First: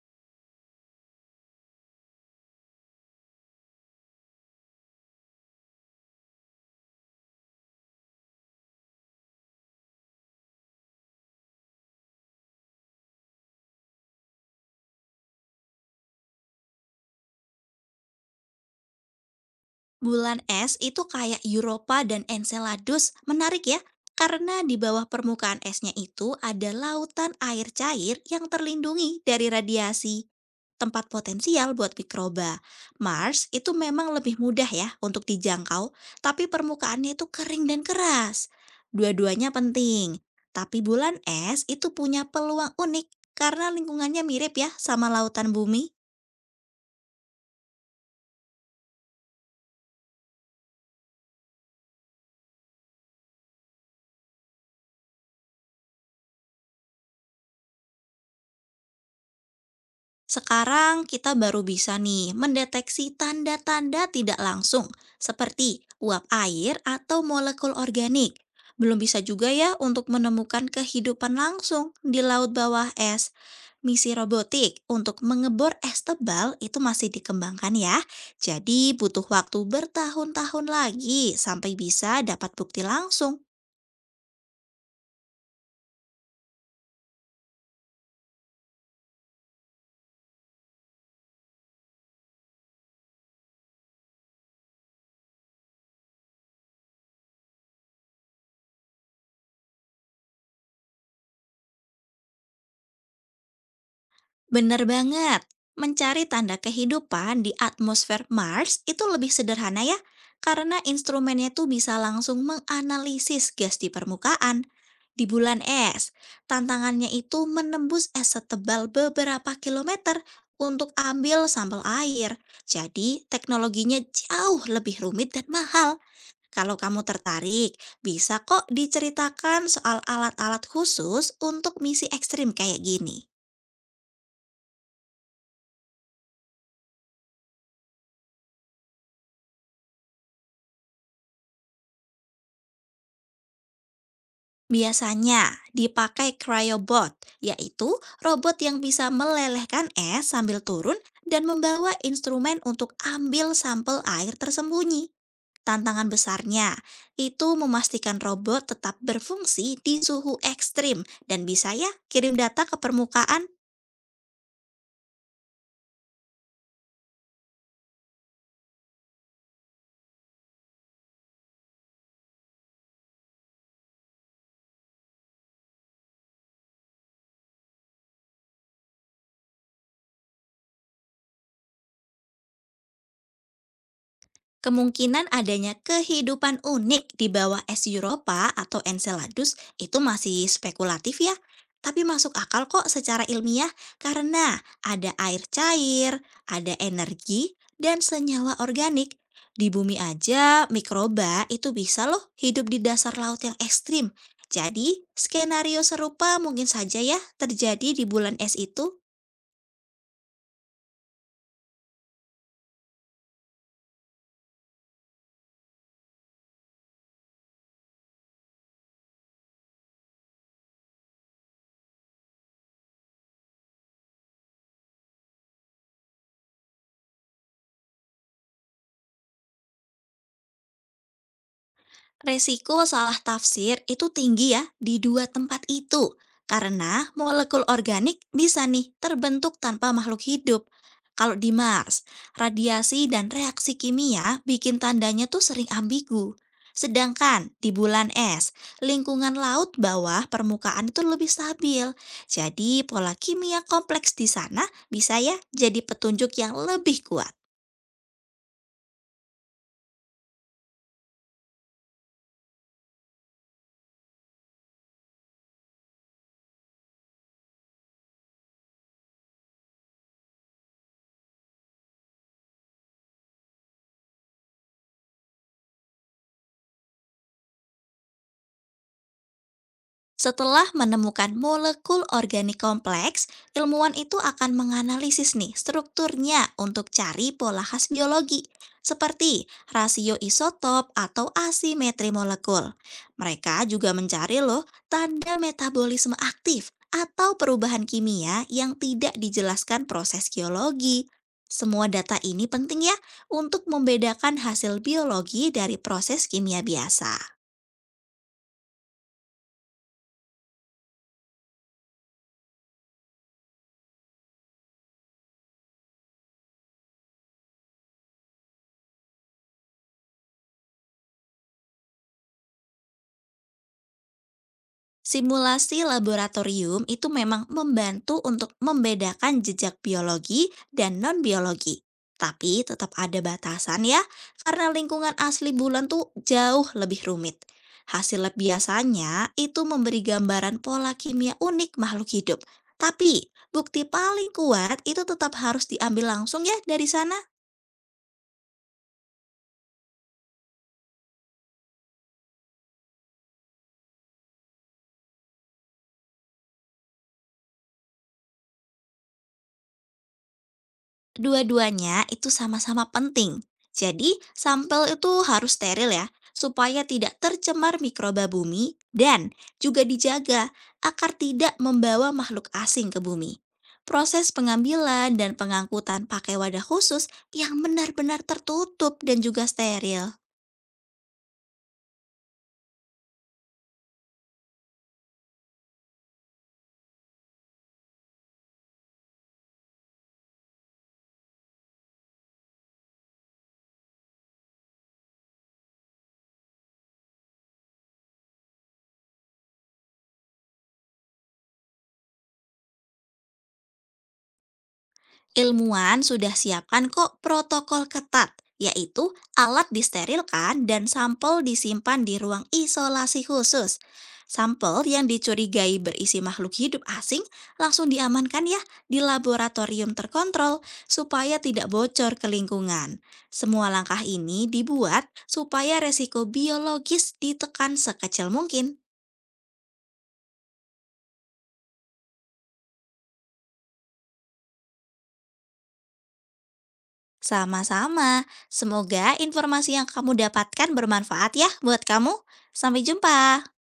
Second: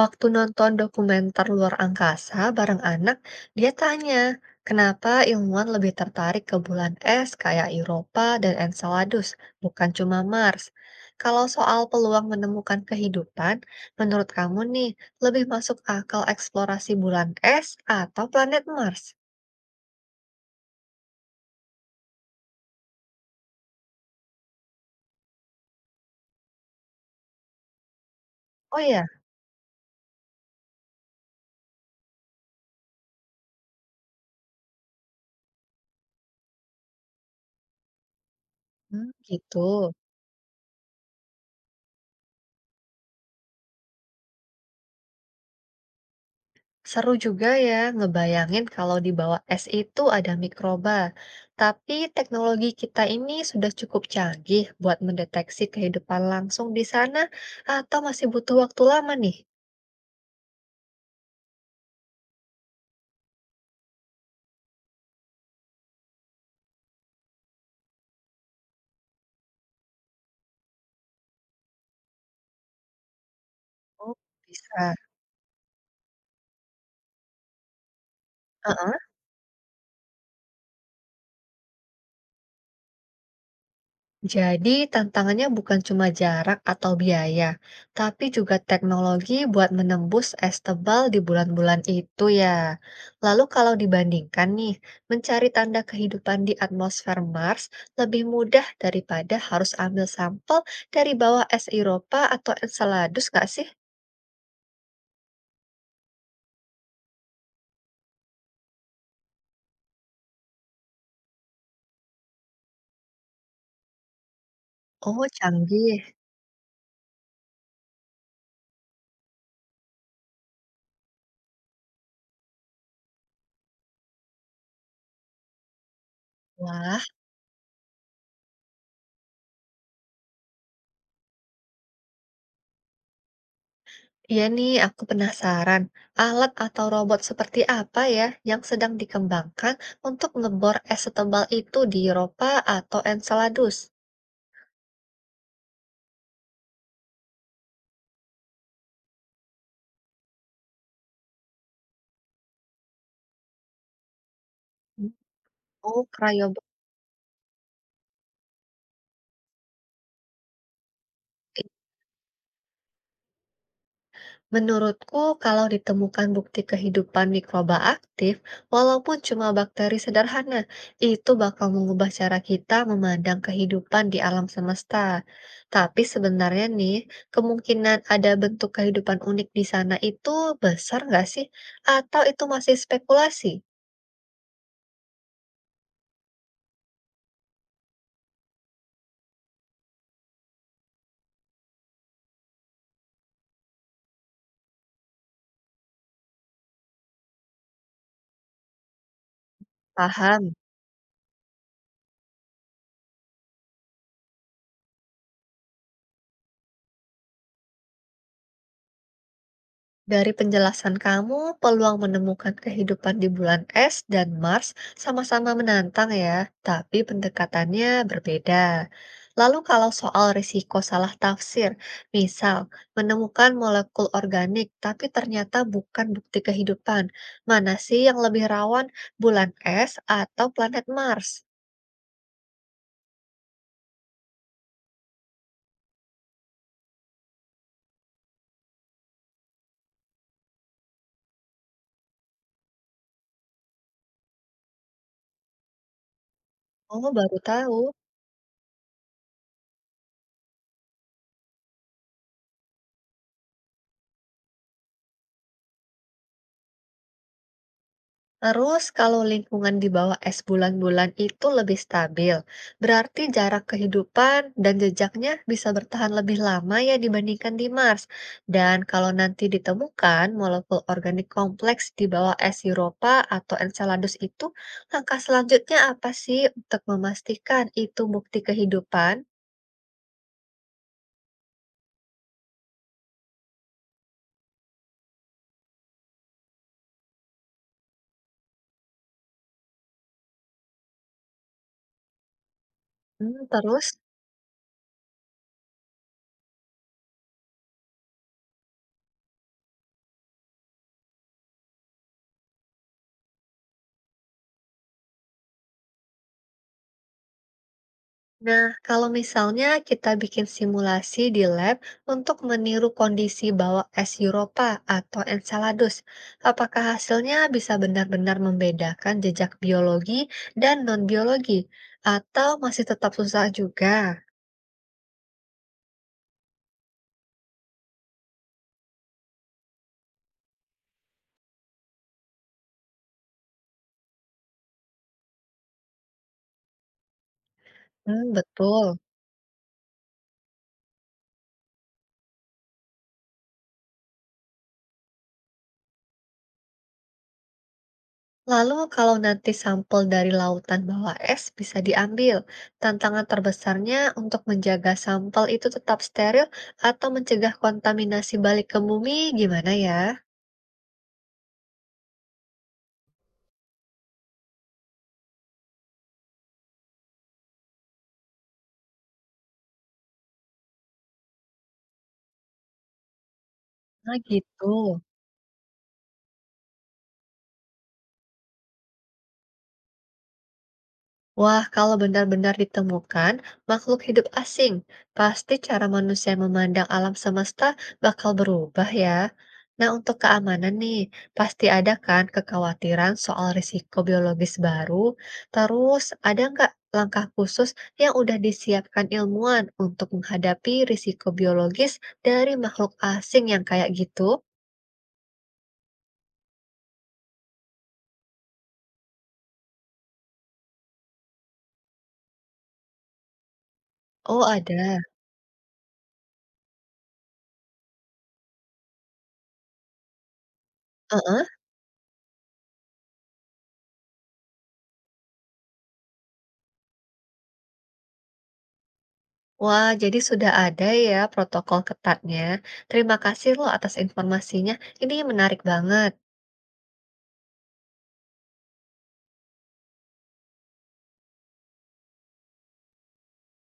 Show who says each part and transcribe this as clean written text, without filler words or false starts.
Speaker 1: Waktu nonton dokumenter luar angkasa bareng anak, dia tanya, kenapa ilmuwan lebih tertarik ke bulan es kayak Europa dan Enceladus, bukan cuma Mars? Kalau soal peluang menemukan kehidupan, menurut kamu nih, lebih masuk akal eksplorasi bulan es atau planet Mars?
Speaker 2: Bulan es itu kayak Europa dan Enceladus menarik ya, karena di bawah permukaan esnya itu ada lautan air cair yang
Speaker 1: Oh ya.
Speaker 2: terlindungi dari radiasi, tempat potensial buat mikroba. Mars itu memang lebih mudah ya untuk dijangkau, tapi permukaannya itu kering dan keras.
Speaker 1: Hmm,
Speaker 2: Dua-duanya
Speaker 1: gitu.
Speaker 2: penting, tapi bulan es itu punya peluang unik karena lingkungannya mirip ya sama lautan bumi.
Speaker 1: Seru juga ya ngebayangin kalau di bawah es itu ada mikroba. Tapi teknologi kita ini sudah cukup canggih buat mendeteksi kehidupan langsung di sana atau masih butuh waktu lama nih?
Speaker 2: Sekarang kita baru bisa nih mendeteksi tanda-tanda tidak langsung seperti uap air atau molekul organik. Belum bisa juga ya untuk menemukan kehidupan langsung di laut bawah es. Misi
Speaker 1: Oh,
Speaker 2: robotik
Speaker 1: bisa.
Speaker 2: untuk mengebor es tebal itu masih dikembangkan ya. Jadi
Speaker 1: Heeh.
Speaker 2: butuh waktu bertahun-tahun lagi sampai bisa dapat bukti langsung.
Speaker 1: Jadi, tantangannya bukan cuma jarak atau biaya, tapi juga teknologi buat menembus es tebal di bulan-bulan itu ya. Lalu kalau dibandingkan nih, mencari tanda kehidupan di atmosfer Mars lebih mudah daripada harus ambil sampel dari bawah es Eropa atau Enceladus nggak sih?
Speaker 2: Bener banget. Mencari tanda kehidupan di atmosfer Mars itu lebih sederhana ya, karena instrumennya tuh bisa langsung menganalisis gas di permukaan.
Speaker 1: Oh,
Speaker 2: Di bulan
Speaker 1: canggih.
Speaker 2: es, tantangannya itu menembus es setebal beberapa kilometer untuk ambil sampel air. Jadi, teknologinya jauh lebih rumit dan mahal. Kalau kamu
Speaker 1: Wah.
Speaker 2: tertarik, bisa kok diceritakan soal alat-alat khusus untuk misi ekstrim kayak gini.
Speaker 1: Iya nih, aku penasaran. Alat atau robot seperti apa ya yang sedang dikembangkan untuk ngebor es setebal itu di Eropa atau Enceladus?
Speaker 2: Biasanya dipakai cryobot, yaitu robot yang bisa melelehkan es sambil turun dan membawa instrumen untuk ambil sampel air tersembunyi.
Speaker 1: Hmm. Oh,
Speaker 2: Tantangan
Speaker 1: cryobot.
Speaker 2: besarnya itu memastikan robot tetap berfungsi di suhu ekstrim dan bisa ya kirim data ke permukaan.
Speaker 1: Menurutku, kalau ditemukan bukti kehidupan mikroba aktif, walaupun cuma bakteri sederhana, itu bakal mengubah cara kita memandang kehidupan di alam semesta. Tapi sebenarnya nih, kemungkinan ada bentuk kehidupan unik di sana itu besar nggak sih? Atau itu masih spekulasi?
Speaker 2: Kemungkinan adanya kehidupan unik di bawah es Europa atau Enceladus itu masih spekulatif ya, tapi masuk akal kok secara ilmiah karena ada air cair, ada energi, dan senyawa organik. Di bumi
Speaker 1: Paham?
Speaker 2: aja, mikroba itu bisa loh hidup di dasar laut yang ekstrim. Jadi, skenario serupa mungkin saja ya terjadi di bulan es itu.
Speaker 1: Dari penjelasan kamu, peluang menemukan kehidupan di bulan es dan Mars sama-sama menantang ya, tapi pendekatannya berbeda. Lalu kalau soal risiko salah tafsir, misal menemukan molekul organik tapi ternyata bukan bukti kehidupan, mana sih yang lebih rawan, bulan es atau planet Mars?
Speaker 2: Resiko salah tafsir itu tinggi ya di dua tempat itu, karena molekul organik bisa nih terbentuk tanpa makhluk hidup. Kalau di Mars, radiasi dan reaksi kimia bikin tandanya tuh sering ambigu.
Speaker 1: Oh, baru
Speaker 2: Sedangkan di
Speaker 1: tahu.
Speaker 2: bulan es, lingkungan laut bawah permukaan itu lebih stabil. Jadi pola kimia kompleks di sana bisa ya jadi petunjuk yang lebih kuat.
Speaker 1: Terus kalau lingkungan di bawah es bulan-bulan itu lebih stabil, berarti jarak kehidupan dan jejaknya bisa bertahan lebih lama ya dibandingkan di Mars. Dan kalau nanti ditemukan molekul organik kompleks di bawah es Europa atau Enceladus itu, langkah selanjutnya apa sih untuk memastikan itu bukti kehidupan?
Speaker 2: Setelah menemukan molekul organik kompleks, ilmuwan itu akan menganalisis nih strukturnya untuk cari pola khas biologi, seperti rasio isotop atau asimetri molekul.
Speaker 1: Hmm,
Speaker 2: Mereka
Speaker 1: terus?
Speaker 2: juga mencari loh tanda metabolisme aktif atau perubahan kimia yang tidak dijelaskan proses geologi. Semua data ini penting ya untuk membedakan hasil biologi dari proses kimia biasa.
Speaker 1: Nah, kalau misalnya kita bikin simulasi di lab untuk meniru kondisi bawah es Europa atau Enceladus, apakah hasilnya bisa benar-benar membedakan jejak biologi dan non-biologi, atau masih tetap susah juga?
Speaker 2: Simulasi laboratorium itu memang membantu untuk membedakan jejak biologi dan non-biologi. Tapi tetap ada batasan ya, karena lingkungan asli bulan tuh jauh lebih rumit. Hasil
Speaker 1: Hmm,
Speaker 2: lab
Speaker 1: betul.
Speaker 2: biasanya itu memberi gambaran pola kimia unik makhluk hidup. Tapi bukti paling kuat itu tetap harus diambil langsung ya dari sana.
Speaker 1: Lalu kalau nanti sampel dari lautan bawah es bisa diambil, tantangan terbesarnya untuk menjaga sampel itu tetap steril atau mencegah kontaminasi balik ke bumi gimana ya?
Speaker 2: Dua-duanya itu sama-sama penting. Jadi, sampel itu harus steril ya, supaya tidak tercemar mikroba bumi dan juga dijaga agar tidak membawa makhluk asing ke bumi.
Speaker 1: Ah,
Speaker 2: Proses
Speaker 1: gitu.
Speaker 2: pengambilan dan pengangkutan pakai wadah khusus yang benar-benar tertutup dan juga steril.
Speaker 1: Wah, kalau benar-benar ditemukan makhluk hidup asing, pasti cara manusia memandang alam semesta bakal berubah ya. Nah, untuk keamanan nih, pasti ada kan kekhawatiran soal risiko biologis baru. Terus, ada nggak langkah khusus yang udah disiapkan ilmuwan untuk menghadapi risiko biologis dari makhluk asing yang kayak gitu?
Speaker 2: Ilmuwan sudah siapkan kok protokol ketat, yaitu alat disterilkan dan sampel disimpan di ruang isolasi khusus.
Speaker 1: Oh,
Speaker 2: Sampel
Speaker 1: ada.
Speaker 2: yang dicurigai berisi makhluk hidup asing langsung diamankan ya di laboratorium terkontrol supaya
Speaker 1: Heeh.
Speaker 2: tidak bocor ke lingkungan. Semua langkah ini dibuat supaya resiko biologis ditekan sekecil mungkin.
Speaker 1: Wah, jadi sudah ada ya protokol ketatnya. Terima kasih loh atas informasinya. Ini menarik banget.
Speaker 2: Sama-sama, semoga informasi yang kamu dapatkan bermanfaat ya buat kamu. Sampai jumpa.